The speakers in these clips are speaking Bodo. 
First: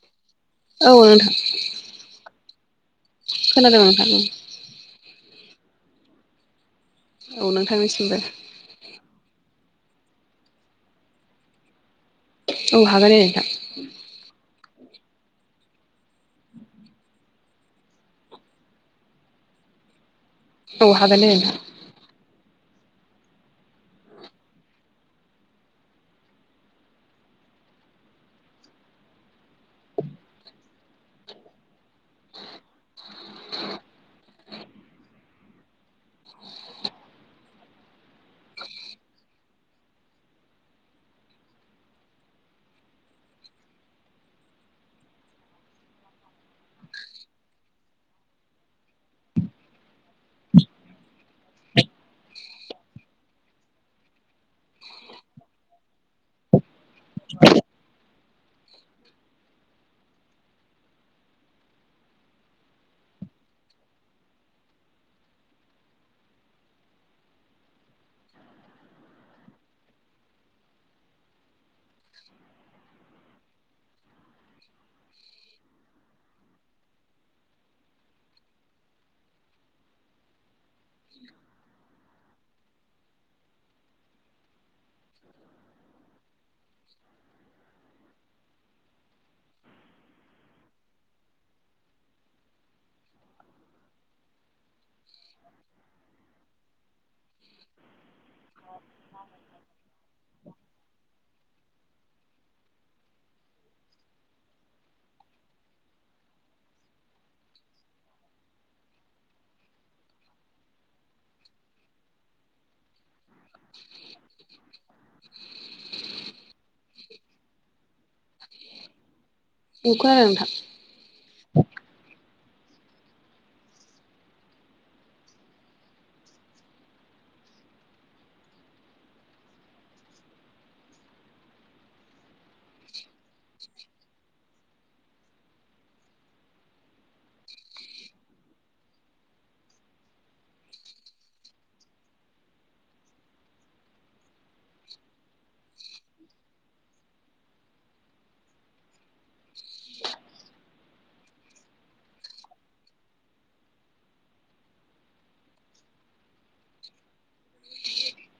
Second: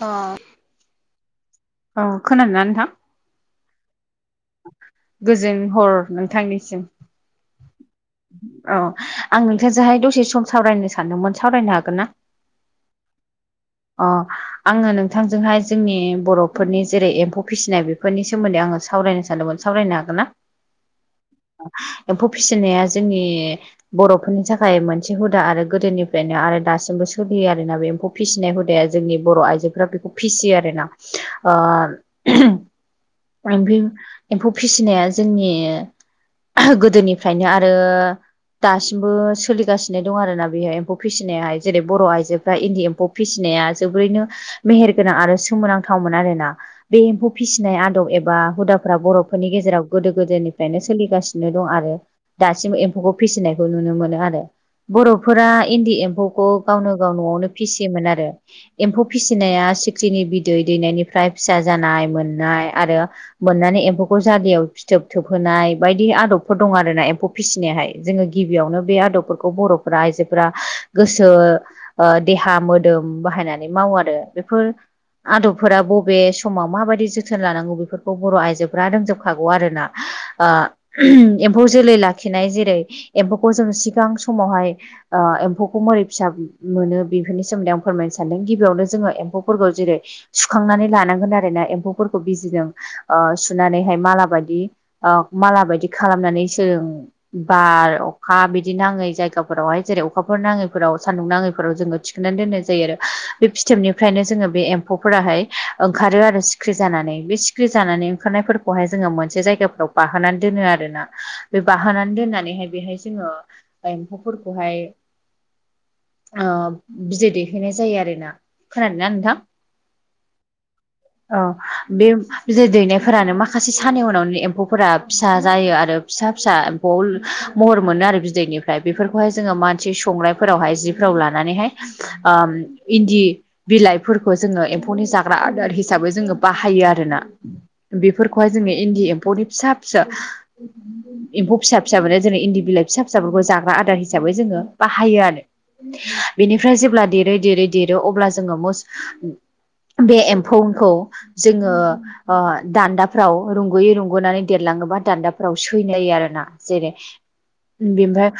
अ औ नोंथां औ खोनादोंना नोंथां? खोनादों नोंथां गोजोन हर नोंथांनिसिम औ नोंथांनिसिमबो औ आं नोंथोरजोंहाय दसे सम सावरायनो सानदोंमोन सावरायनो हागोन ना? औ हागोन दे नोंथां अ आङो नोंथांजोंहाय जोंनि बर' फोरफोरनि जेरै एम्फौ फिसिनाय बेफोरनि सोमोन्दै आङो सावरायायनो सानदोंमोन। सावरायनो हागोन ना? औ हागोन दे नोंथां एम्फौ फिसिनाया जोंनि बर'फोरनि थाखाय मोनसे हुदा आरो गोदोनिफ्रायनो आरो दासिमबो सोलियो आरोना बे एम्फौ फिसिनाय हुदाया जोंनि बर' आइजोफ्रा बेखौ फिसियो आरोना ओ एम्फौ फिसिनाया जोंनि गोदोनिफ्रायनो आरो दासिमबो सोलिगासिनो दं आरोना बेहाय एम्फौ फिसिनायाहाय जेरै बर' आइजोफ्रा इन्दि एम्फौ फिसिनाया जोबोरैनो मेहेर गोनां आरो सोमोनांथावमोन आरोना। बे एम्फौ फिसिनाय आदब एबा हुदाफ्रा बर'फोरनि गेजेराव गोदो गोदायनिफ्रायनो सोलिगासिनो दं आरो दासिम एम्फौखौ फिसिनायखौ नुनो मोनो आरो। बर'फोरा इन्दि एम्फौखौ गावनो गाव न'आवनो फिसियोमोन आरो एम्फौ फिसिनाया सिख्रिनि बिदै दैनायनिफ्राय फिसा जानाय मोननाय आरो मोननानै एम्फौखौ जलियाव फिथोब थोबहोनाय बायदि आदबफोर दं आरोना एम्फौ फिसिनायहाय जोङो गिबियावनो बे आदबफोरखौ बर'फ आइजोफोरा गोसो देहा मोदोम बाहायनानै मावो आरो बेफोर आदबफोरा ब बे समाव माबायदि जोथोन लानांगौ बेफोरखौ बर' आइजोफ्रा रोंजोबखागौ आरोना आ एम्फौ जोलै लाखिनाय जेरै एम्फौखौ जों सिगां समावहाय एम्फौखौ मोरै फिसा मोनो बेफोरनि सोमोन्दै आं फोरमायनो सानदों गिबियावनो जोङो एम्फौफोरखौ जेरै, सुखांनानै लानांगोन आरो ना एम्फौफोरखौ बिजिजों सुनानैहाय माला बायदि औ माला बायदि खालामनानैसो जों बार अखा बिदि नाङै जायगाफोरावहाय जेरै अखाफोर नाङैफोराव सान्दुं नाङैफोराव जोङो थिखोनानै दोननाय जायो आरो हो बे फिथोबनिफ्रायनो जोङो बे एम्फौफोराहाय ओ ओंखारो आरो सिखिरि जानानै बे सिखिरि जानानै ओंखारनायफोरखौहाय जोङो मोनसे जायगाफ्राव बाहोनानै दोनो आरोना बे बाहोनानै दोननानैहाय बेहाय जोङो एम्फौफोरखौहाय ओ बिदै दैहैनाय जायो आरोना खोनादोंना नोंथां औ खोनादों नोंथां औ हो बे बिदै दैनायफोरानो माखासे सानि उनावनो एम्फौफोरा फिसा जायो आरो फिसा फिसा बल महर मोनो आरो बिदैनिफ्राय बेफोरखौहाय जोङो मानसि संनायफोर फोरावहाय जिफोरावहाय लानानैहाय ओ इन्दि बिलाइफोरखौ जोङो एम्फौनि जाग्रा जाग्रा आदार हिसाबै जोङो बाहायो आरोना बेफोरखौहाय जोङो इन्दि एम्फौनि फिसा फिसा एम्फौ फिसा फिसाफोरनो जेरै इन्दि बिलाइ फिसा फिसाफोरखौ जाग्रा आदार हिसाबै जोङो बाहायो आरो हो बेनिफ्राय जेब्ला देरै देरै देरो अब्ला जोङो मोस बे एम्फौखौ जोङो ओ दान्दाफ्राव रुंग'यै रुंगुनानै देरलाङोबा दान्दाफ्राव सैलायो आरो ना जेरै बेनिफ्राय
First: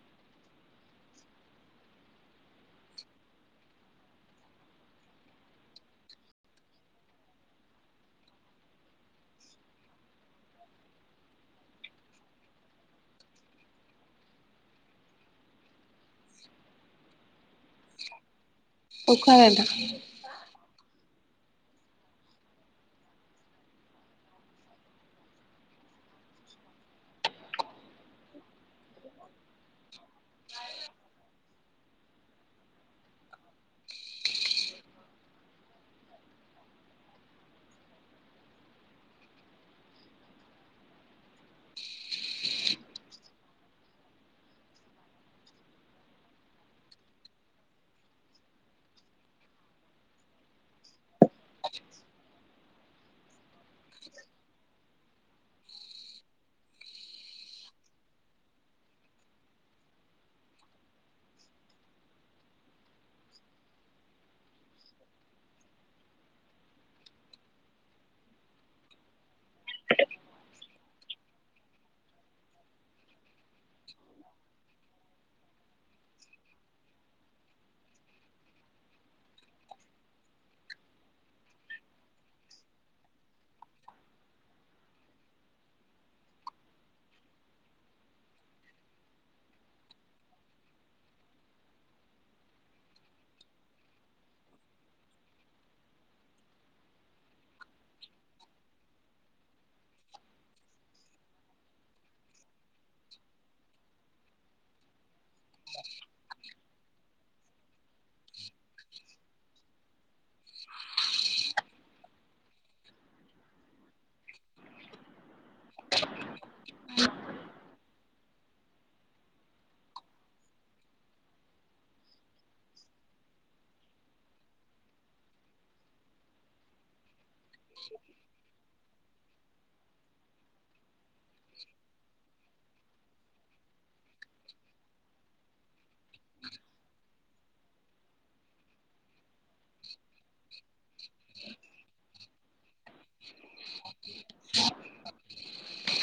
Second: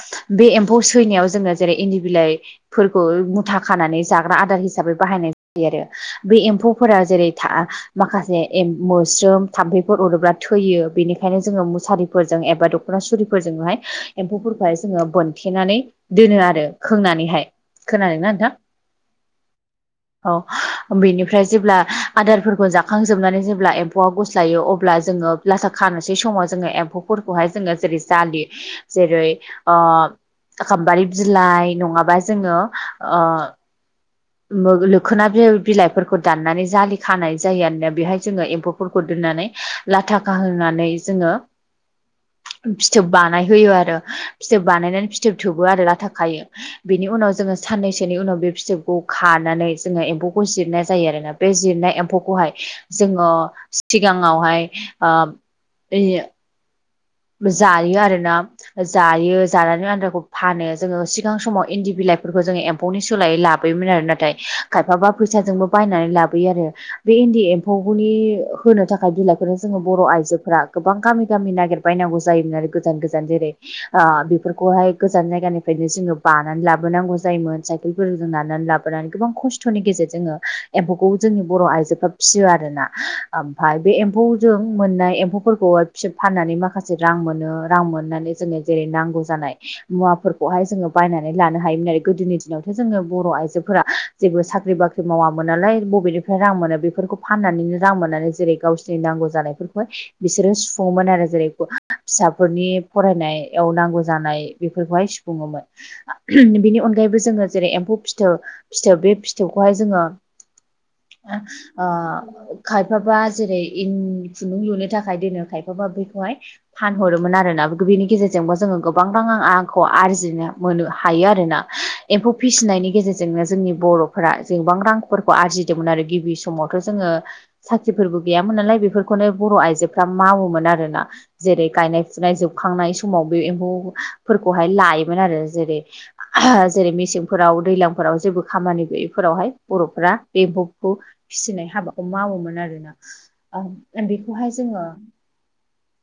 बे एम्फौ सैनायाव जोङो जेरै इन्दि बिलाइ फोरखौ मुथा खानानै जाग्रा आदार हिसाबै बाहायनाय जायो आरो ओ बे एम्फौफोरा जेरै था माखासे एम मोस्रोम थाम्फैफोर अरोब्ला थैयो बेनिखायनो जोङो मुसारिफोरजों एबा दख'ना सुरिफोरजोंहाय हो एम्फौफोरखौहाय जोङो बोन थेनानै दोनो आरो खोंनानैहाय खोनादोंना नोंथां औ खोनादों नोंथां औ हो बेनिफ्राय जेब्ला हो आदारफोरखौ जाखांजोबनानै जेब्ला एम्फौआ गुस्लायो अब्ला जोङो लाथा खानोसै समाव जोङो एम्फौफोरखौहाय जोङो जेरै जालि जेरै ओ गाम्बारि बिलाइ नङाबा जोङो ओ मो लोखोना बिल बिलाइफोरखौ दाननानै जालि खानाय जायो आरोना बेहाय जोङो एम्फौफोरखौ दोननानै ओह लाथाखाहोनानै जोङो फिथोब बानायहोयो आरो फिथोब बानायनानै फिथोब थोबो आरो लाथा खायो हो बिनि उनाव जोङो साननैसोनि उनाव बे फिथोबखौ खानानै जोङो एम्फौ एम्फौखौहाय जिरनाय जायो आरोना बे जिरनाय एम्फौखौहाय जोङो सिगाआवहाय ओ ओइओ जायो आरो ना जायो जानानै आद्राखौ फानो जोङो सिगां समाव इन्दि बिलाइफोरखौ जोङो एम्फौ एम्फौनि सोलायै लाबोयोमोन आरो नाथाय खायफाबा फैसाजोंबो बायनानै लाबोयो आरो बे इन्दि एम्फौनि होनो थाखाय बिलाइफोरखौ जोङो बर' आइजोफोरा गोबां गामि गामि नागिर बायनांगौ जायोमोन आरो गोजान गोजान जेरै ओ बेफोरखौहाय गोजान जायगानिफायनो जोङो बानानै लाबोनांगौ जायोमोन साइकेलफोरजों नारनानै लाबोनानै गोबां खस्थ' खथ'नि गेजेरजोंङो एम्फौखौ जोंनि बर' आइजोफ्रा फिसियो आरोना आमफाय बे एम्फौ जों मोननाय एम्फौफोरखौ फिसोर फाननानै माखासे माखासे रां मोनो रां मोननानै जोङो जेरै नांगौ जानाय मुवाफोरखौहाय जोङो फा बायनानै लानो हायोमोन आरो गोदोनि दिनावथ' जोङो बर' आइजोफोरा हो जेबो साख्रि बाख्रि मावामोन नालाय बबेनिफ्राय रां मोनो बेफोरखौ फाननानैनो रां मोननानै जेरै गावसिनि नांगौ जानायफोरखौहाय बिसोरो सुफुंओमोन आरो जेरै फिसाफोरनि फरायनायाव नांगौ जानाय बेफोरखौहाय सुफुं बुङोमोन ओम बिनि अनगायैबो जोङो जेरै एम्फौ फिथो फिथोब बे फिथोबखौहाय जोङो ओ खायफाबा जेरैन खुन्दुं लुनो थाखाय दोनो खायफाबा बेैखौहाय फानहरोमोन आरोना बेनि गेजेरजोंबो जोङो गोबां रां आंखौ आरजिनो मोनो हायो आरोना। एम्फौ फिसिनायनि गेजेरजोंनो जोंनि बर'फोरा जेबां रांफोरखौ आरजिदोंमोन आरो गिबि समाव थ' जोङो साख्रिफोरबो गैयामोन नालाय बेफोरखौनो बर' आइजोफ्रा मावोमोन आरोना। जेरै गायनाय फुनाय जोबखांनाय समाव बे एम्फौफोरखौहाय लायोमोन आरो जेरै जेरै मेसेंफोराव दैज्लांफोराव जेबो खामानि गैयैफोरावहाय बर'फ्रा बे एम्फौ खौ फिसिनाय हाबाखौ मावोमोन आरोना बेखौहाय जोङो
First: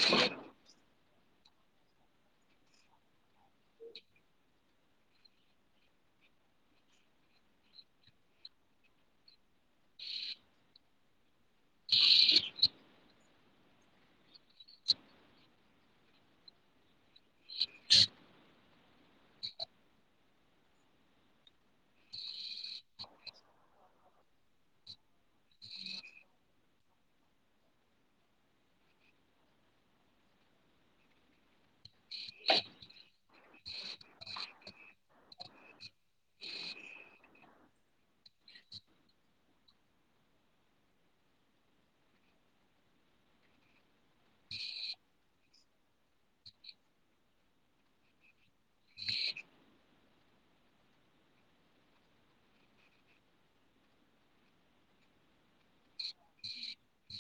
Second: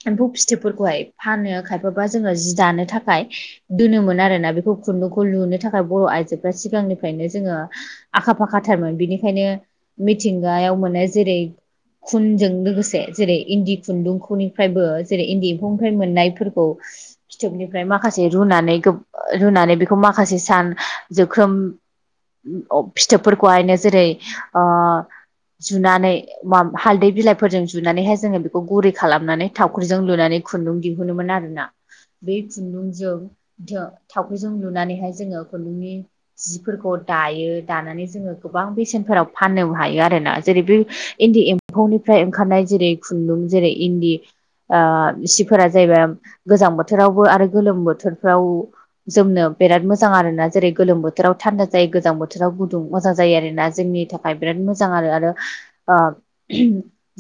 एम्फौ फिथोबफोरखौहाय फानो खायफाबा जोङो जि दानो थाखाय दोनोमोन आरोना बेखौ खुन्दुंखौ लुनो थाखाय बर' आइजोफ्रा सिगांनिफ्रायनो जोङो आखा फाखाथारमोन बिनिखायनो मिथिंगायाव मोनो जेरै खुनजों लोगोसे जेरै इन्दि खुन्दुंखौनि फ्रायबो जेरै इन्दि एम्फौनिफ्राय मोननायफोरखौ फिथोबनिफ्राय माखासे रुनानै रुनानै बेखौ माखासे सान जोख्रोम फिथोबफोरखौहायनो जेरै ओ जुनानै हालदै बिलाइफोरजों जुनानैहाय जोङो बेखौ गुरै खालामनानै थावख्रिजों लुनानै खुन्दुं दिहुनोमोन आरोना। बे खुन्दुंजों थावख्रिजों लुनानैहाय जोङो खुन्दुंनि जिफोरखौ दायो दानानै जोङो गोबां बेसेनफोराव फाननोबो हायो आरोना जेरै बे इन्दि ए एम्फौनिफ्राय ओंखारनाय जेरै खुन्दुं जेरै इन्दि ओ सिफोरा जाहैबाय गोजां बोथोरावबो आरो गोलोम बोथोरफ्राव जोमनो बिराद मोजां आरोना जेरै गोलोम बोथोराव थान्दा जायो गोजां बोथोराव गुदुं मोजां जायो आरोना जोंनि था खाय बिराद मोजां आरो आरो ओ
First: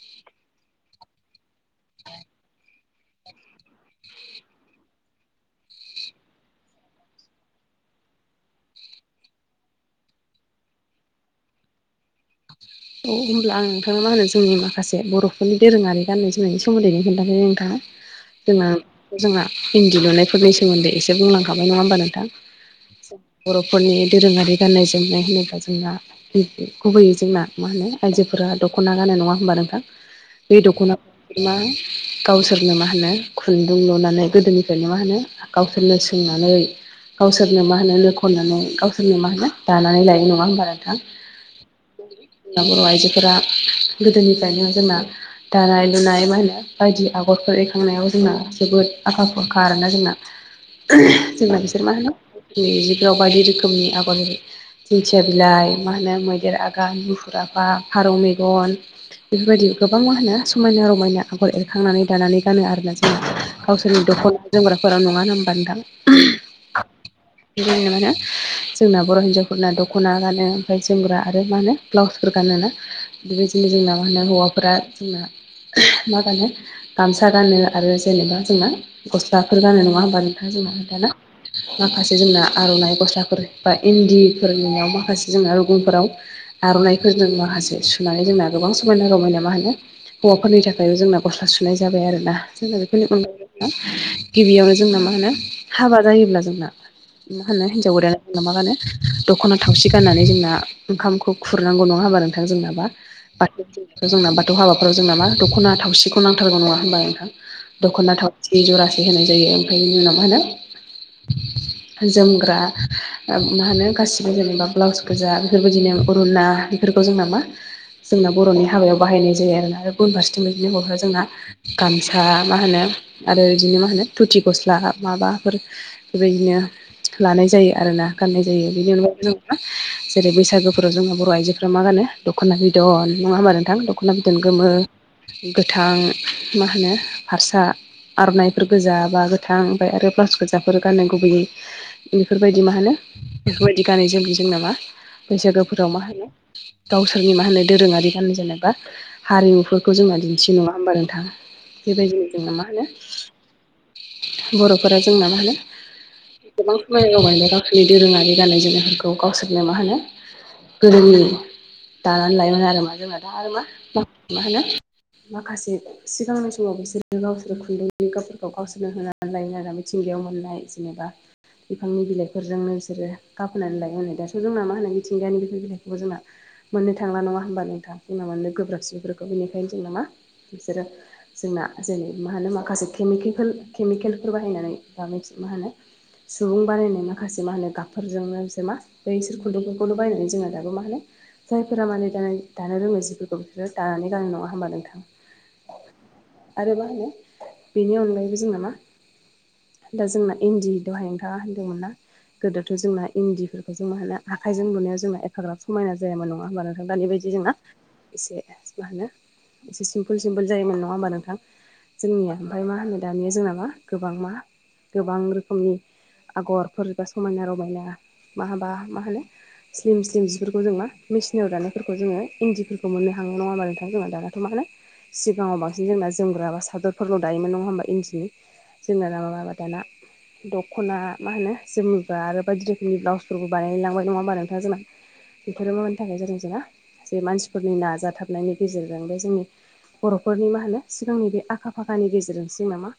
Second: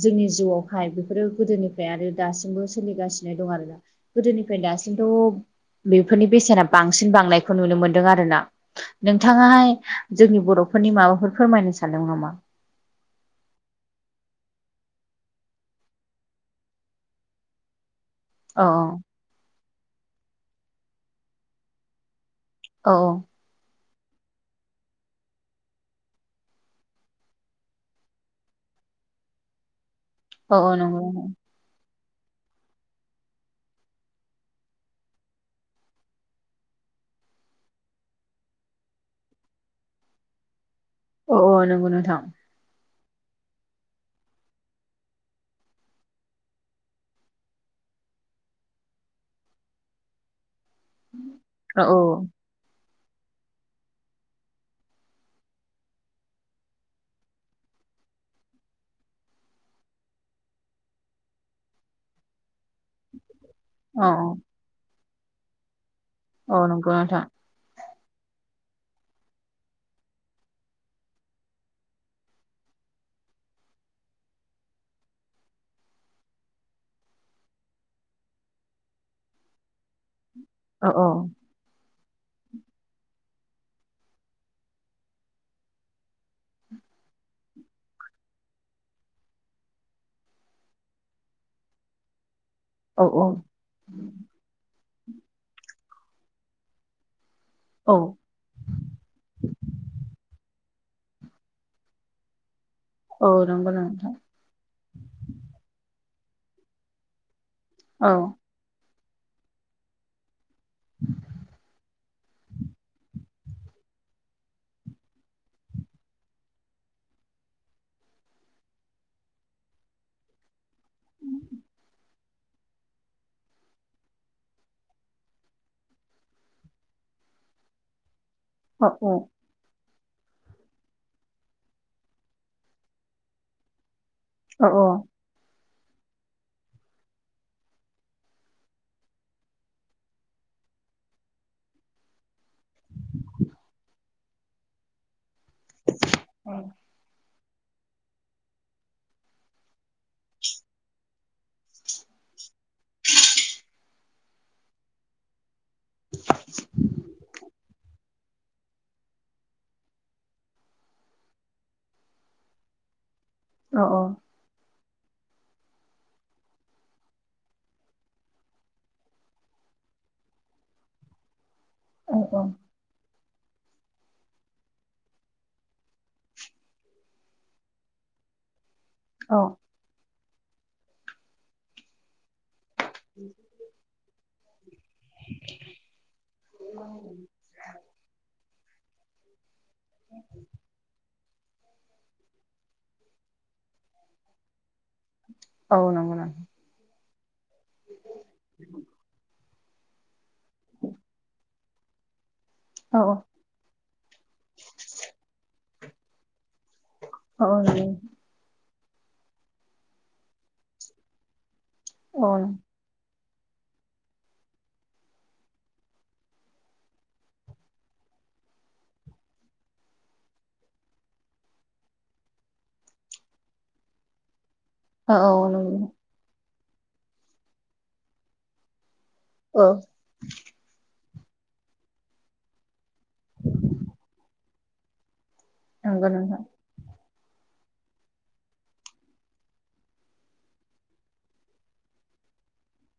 जोंनि जिउआवहाय बेफोरो गोदोनिफ्राय आरो दासिमबो सोलिगासिनो दं आरोना गोदोनिफ्राय दासिमथ' बेफोरनि बेसेना बांसिन बांनायखौ नुनो मोनदों आरोना। नोंथाङाहाय जोंनि बर'फोरनि माबाफोर फोरमायनो सानदों नामा? औ होनोमब्ला आं नोंथांनो मा होनो जोंनि माखासे बर'फोरनि दोरोङारि गाननाय जोमनायनि सोमोन्दैनो खिथासै नोंथां [inaudible] जोंना जोंहा इन्दि लुनायफोरनि सोमोन्दै एसे बुंलांखाबाय नङा होमबा नोंथां? औ बर'फोरनि दोरोङारि गाननाय जोमनाय होनोब्ला जोंना गुबैै जोंना मा होनो आइजोफोरा दख'ना गानो नङा होनोमबा नोंथां औ बे औ दख'ना नंगौ मा गावसोरनो मा होनो खुन्दुं लुनानै गोदोनिफ्रायनो मा होनो गावसोरनो सोंनानै गावसोरनो मा होनो नो खननानै गावसोरनो मा होनो दानानै लायो नङा होनबा नोंथां? औ ओ नंगौ नोंथां। बर' आइजोफोरा गोदोनिफ्रायनो जोंना दानाय लुनाय मा होनो बायदि आगरफोर एरखांनायाव जोंना जोबोद आखा फरखा आरोना जोंना। [inaudible] जोंना औ बिसोर मा औ होनो जों जिफोराव बायदि रोखोमनि आगर एरो दिंखिया बिलाइ मा होनो मैदेर आगान मु फुर आफा फारौ मेगन बेफोरबायदि गोबां मा होनो समायना रमायना आगर एरखांनानै दानानै गानो आरोना जों औ गावसोरनि दख'ना जोमग्राफोरा नङा ना होमबा नोंथां? अ नंगौ नोंथां बेबायनो मा होनो जोंना बर' हिन्जावफोरना दख'ना गानो ओमफ्राय जोमग्रा आरो मा होनो ब्लाउसफोर गानोना बेबायदिनो जोंना मा होनो हौवाफोरा जोंना मा गानो गामसा गानो आरो जेनेबा जोंना गस्लाफोर गानो नङा होमबा औ नों [unintelligible] माखासे जोंना आर'नाइ गस्लाफोर बा इन्दिफोरनियाव माखासे जोंना रुगुनफोराव आर'नाइखौ जों माखासे सुनानै जोंना गोबां समायना रमायना मा होनो हौवाफोरनि थाखायबो जोंना गस्ला सुनाय जाबाय आरो ना। जोंना औ बेफोरनि औ अनगायै मा गिबियावनो जोंना मा होनो हाबा जायोब्ला जोंना मा होनो हिनजाव गोदाना जोंना मा गानो दख'ना थावसि गाननानै जोंना ओंखामखौ खुरनांगौ नङा होमबा नोंथां जोंनाबा औ नंगौ बाथौ नोंथां जों बाथ बाथौ हाबाफोराव जोंनाामा दख'ना थावसिखौ नांथारगौ नङा होनबा नोंहा औ दख'ना थाव जि जरासे होनाय जायो ओमफ्राय बेनि उनाव मा होनो जोमग्रा मा होनो गासिबो जेनेबा ब्लाउस गोजा बेफोरबायदिनो बरुना बेफोरखौ जोंना मा जोंना बर'नि हाबायाव बाहायनाय जायो आरोना। इउनिभारसिटि बिदिनो हरो जोंना गामि फोथा मा होनो आरो बिदिनो मा होनो धुथि गस्ला माबाफोर बेबायदिनो लानाय जायो आरोना गाननाय जायो औ बेनि अनाव जों जेरै बैसागो जों जोंङो बर' आइजोफ्रा मा गानो दख'ना बिदन नङा होनोबा नोंथां दख'ना बिदन औ गोमो गोथां मा होनो हारसा आर'नाइफोर गोजा बा गोथां ओमफ्राय आरो ब्लाउस गोजाफोर गाननाय गुबैयै बेफोरबायदि मा होनो बेफोरबायदि गानै जोमै जोंना मा बैसागु फोराव मा होनो गावसोरनि मा होनो दोरोङारि गाननाय जोमनायफ्रा हारिमुफोरखौ जोंना दिन्थि नङा होमबा नोंथां? बेबायदिनो जोंना मा होनो बर'फोरा जोंना मा होनो गोबां खामानि मावबाय दङ गावसोरनि दोरोङारि गाननाय जोमनायफोरखौ गावसोरनो मा होनो गोदोनि दानानै लायोमोन आरो मा जोंना दा आरो मा औ मा होनो माखासे सिगांनि समाव बिसोरो गावसोर खुन्दैफोरखौ गावसोरनो होनानै लायो आरो मिथिंगायाव मोननाय जेनेबा बिफांनि बिलाइफोरजोंनो बिसोरो गफोनानै लायो नै दाथ' जोंना मा होनो मिथिंगानि बि बे बिलाइखौबो जोंना मोननो थांला नङा होमबा नोंथाङा बुंना मोननो गोब्राबसिनफोरखौ औ बेखायनो दं नामा बिसोरो जोंना जेरै मा होनो माखासे केमिकेल फोर केमिकेलफोर बाहायनानै दा मा होनो सुबुं बानायायनाय माखासे मा होनो गाबफोरजोंनो मा बे इसोर खुन्दुंफोरखौनो बायनानै जोंना दाबो मा होनो जायफोरा माने दा दानो रोङो जिफोरखौ बिसोरो दानानै गानो नङा होमबा नोंथां। औ नंगौ नोंथां आरो मा होनो बेनि अनगायैबो जोंहा मा दा जोंना इन्दि दहाय नोंथाङा होनदोंमोन ना गोदोथ' औ जोंना इन्दिफोरखौ आखाइजों मा होन आखाइजों लुनायाव जोंङ एफाग्राब समायना जायाबोन नङा होमबा नों दानि बायदि औ जोंना औ नंगौ एसे मा होनो एसे सिमपोल सिमपोल जायोमोन नङा होमबा नोंथां औ जोंनिया ओमफ्राय मा होनो दानिया जोंना मा गोबां मा गोबां रोखोमनि आगरफोरबो समायना रमायना मा हाबा मा होनो स्लिम स्लिम जिफोरखौ जों मा मेसिनाव दानायफोरखौ जोङो इन्दिफोरखौ मोननो हाङ नङा होनोमा नोंथां जोंहा दानाथ' मा होनो औ औ सिगाङाव बांसिन नंगौ जोंना जोमग्रा बा सादरफोरल' दायोमोन नङा होमबा इन्दिनि जोंना ना माबा माबा औ दाना दख'ना मा होनो जोमनिब्रा आरो बायदि रोखोम जोंनि ब्लाउसफोरखौ बानायलांबाय नङा होमबा नोंथां जोंना बेफोरो मानि नंगौ थाखाय जादों नोंथां। जोंना जे मानसिफोरनि नाजाथाबनायनि गेजेरजों बे जोंनि बर'फोरनि मा होनो सिगांनि बे आखा फाखानि गेजेरजोंसो नामा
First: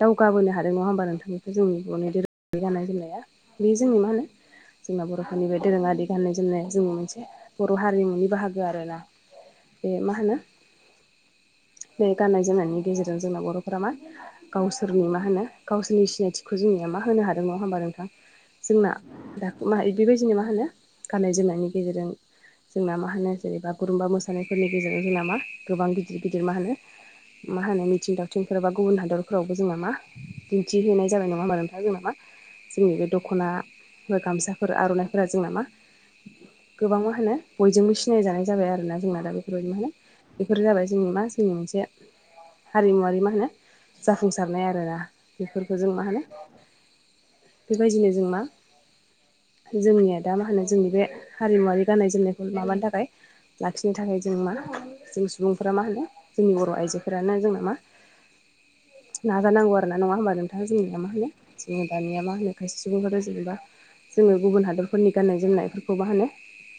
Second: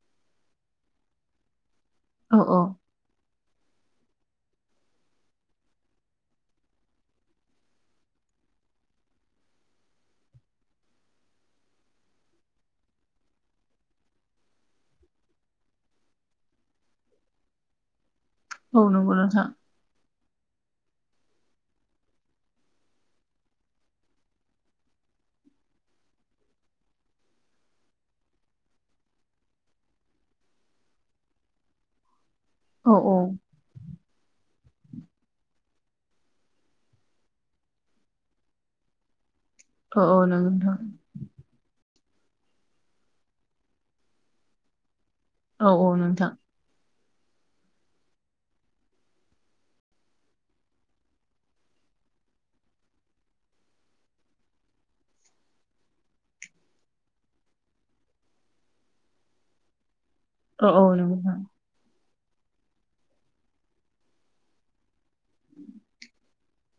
दावगाबोनो हादों नङा होमबा नोंथांमोन। जोंनि बर'नि औ औ दोरोङारि गाननाय जोमनाया बे जोंनि मा होनो जोंना बर'फोरनि बे दोरोङारि। बि गाननाय जोमनाय जों मोनसे बर' हारिमुनि बाहागो आरो ना। बे मा होनो बे गाननाय जोमनायनि गेजेरजों जोंना बर'फोरा मा गावसोरनि मा होनो गावसोरनि सिनायथिखौ जोंनिया मा होनो हादों नङा होमबा नोंथां। औ जोंना नंगौ नोंथां द मा बेबायदिनो मा होनो गाननाय जोमनायनि गेजेरजों जोंना मा होनो जेरै बागुरुम्बा मोसानायफोरनि गेजेरजों हो नामा गोबां गिदिर गिदिर मा होनो मा होनो मिथिं दावथिंफोर बा गुबुन हादरफोरावबो जोङो मा दिन्थिहोनाय जाबाय नङा होनबा नोंथां जों नामा जोंनि औ बे औ दख'ना बा गामसाफोर आर'नाइफोरा जोंना मा गोबां मा होनो बयजोंबो सिनाय जानाय जाबाय आरो ना जोंना दा बे औ औ [unintelligible] नंगौ बेफोर नोंथां जाबाय माजोंनि मा जोंनि मोनसे हारिमुवारि मा होनो जाफुंसारनाय आरोना औ बेफोरखौ जों औ मा होनो नोंथां बेबायदिनो जों मा जोंनिया दा मा होनो जोंनि बे हारिमुवारारि गाननाय जोमनायखौ माबानो थाखाय लाखिनो थाखाय जों मा जों सुबुंफोरा मा होनो जोंनि बर' आइजोफोरानो जोंना मा नाजा नांगौ आरो ना नंङा होमबा नों औ औ जोंनिया मा नंगौ होनो नोंथां जोङो दानिया मा होनो खायसे सुबुंफोरा जेनेबा जोङो गुबुन हादरफोरनि गाननाय जोमनायफोरखौ मा होनो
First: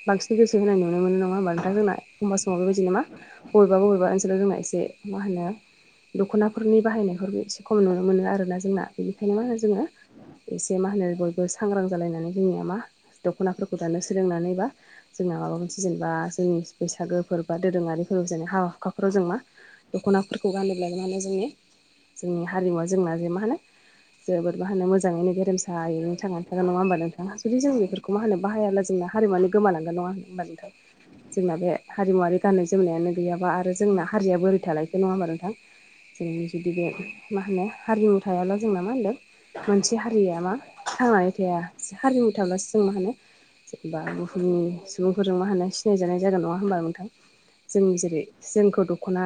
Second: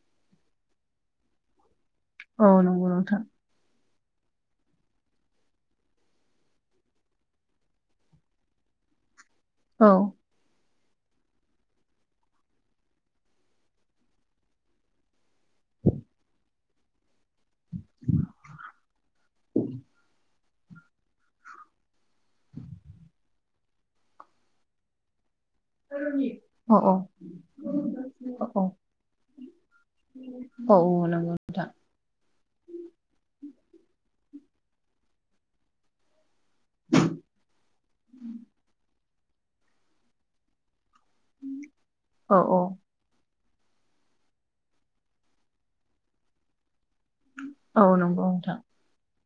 बांसिन गोसो होनाय नुनो मोनो नङा होमबा नोंथां जोंना एखमब औ समाव नंगौ बेबायदि मा नोंथां बबेबा बबेबा ओनसोलाव जोंना एसे मा होनो दख'नाफोरनि बाहायनायफोरबो एसे खम नुनो मोनो आरोना जोंना बेनिखायनो मा औ जोङो एसे मा होनो बयबो सांग्रां जालायनानै जोंनिया मा दख'नाफोरखौ दानो सोलोंनानै बा जोंना माबा मोनसे जेनेबा जोंनि बैसागो फोर बा दोरोङारिफोराव जेने हा हुाखाफोराव जों मा दख'नाफोरखौ गानोब्ला माने जोंनि जोंनि हारिमुवा जोंना जे मा होनो जोबोद मा होनो मोजाङैनो गेरमसा जायो थांनान थागोन औ नङा औ होमबा नोंथा जुदि जों बेफोरखौ मा होनो औ बाहायखब्ला जोंना हारिमुवानो गोमालांगोन नङा होनबा औ औ नोंथां। नंगौ जोंना नोंथां बे हारिमुवारि गाननाय जोमनायानो गैयाबा आरो जोंना हारिया बोरै थालायखो नङा होनोमबा नोंथां। जों जुदि बे मा होनो हारिमु थायाब्ला जोंना मा होनदों मोनसे हारिया मा थांनानै थाया हारिमु औ औ थाब्लासो मा होनो जेनबा बुहुमनि सुबुंफोरजों मा होनो सिनायजानाय जागोन नङा होमबा नोंथां। औ जों जेरै नंगौ नोंथां जोंखौ दख'ना